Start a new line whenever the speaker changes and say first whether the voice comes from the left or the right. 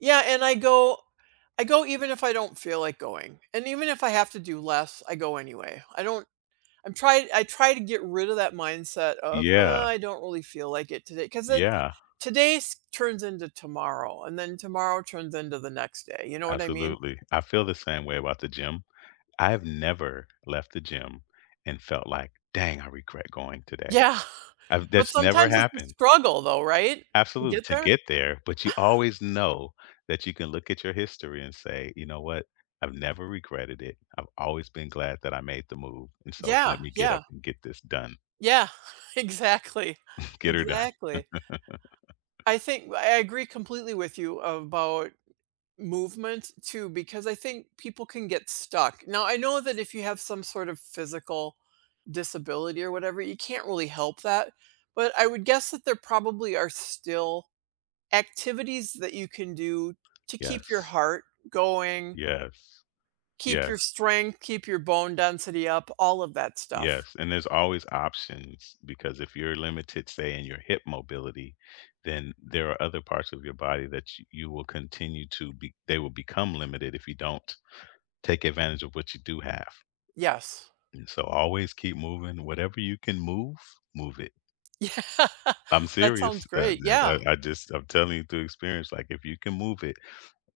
right: Yeah, and I go I go even if I don't feel like going, and even if I have to do less, I go anyway, I don't I'm try I try to get rid of that mindset of, "uh,
left: Yeah.
right: I don't really feel like it today" 'cause then
left: Yeah.
right: today's turns into tomorrow, and then tomorrow turns into the next day, you know what I mean?
left: Absolutely. I feel the same way about the gym. I have never left the gym and felt like, "Dang, I regret going today."
right: Yeah.
left: I've
right: But
left: That's never
right: sometimes it's a
left: happened.
right: struggle, though, right, to
left: Absolute
right: get
left: to
right: there?
left: get there, but you always know that you can look at your history and say, "You know what, I've never regretted it, I've always been glad that I made the move, and so let
right: Yeah,
left: me get up
right: yeah.
left: and get this done."
right: Yeah. Exactly,
left: Get her done.
right: exactly. I think w I agree completely with you about movement too, because I think people can get stuck, now, I know that if you have some sort of physical disability or whatever, you can't really help that, but I would guess that there probably are still activities that you can do to keep your
left: Yes.
right: heart going
left: Yes.
right: keep your
left: Yes.
right: strength, keep your bone density up, all of that stuff.
left: Yes, and there's always options, because if you're limited, say in your hip mobility, then there are other parts of your body that ch you will continue to be they will become limited if you don't take advantage of what you do have.
right: Yes.
left: And so always keep moving, whatever you can move, move it.
right: Yeah.
left: I'm
right: That sounds
left: serious, uh,
right: great,
left: d uh,
right: yeah.
left: I just I'm telling you through experience, like, if you can move it,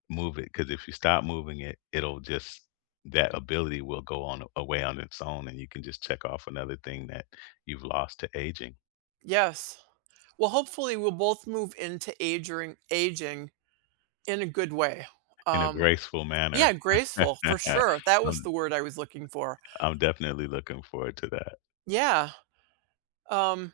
left: move it, 'cause if you stop moving it, it'll just that ability will go on a away on its own, and you can just check off another thing that you've lost to aging.
right: Yes. Well, hopefully, we'll both move into age ring aging in a good way,
left: In a
right: um
left: graceful
right: Yeah,
left: manner.
right: graceful for sure. That was the
left: I'm
right: word I was looking for.
left: I'm definitely looking forward to that.
right: Yeah. Um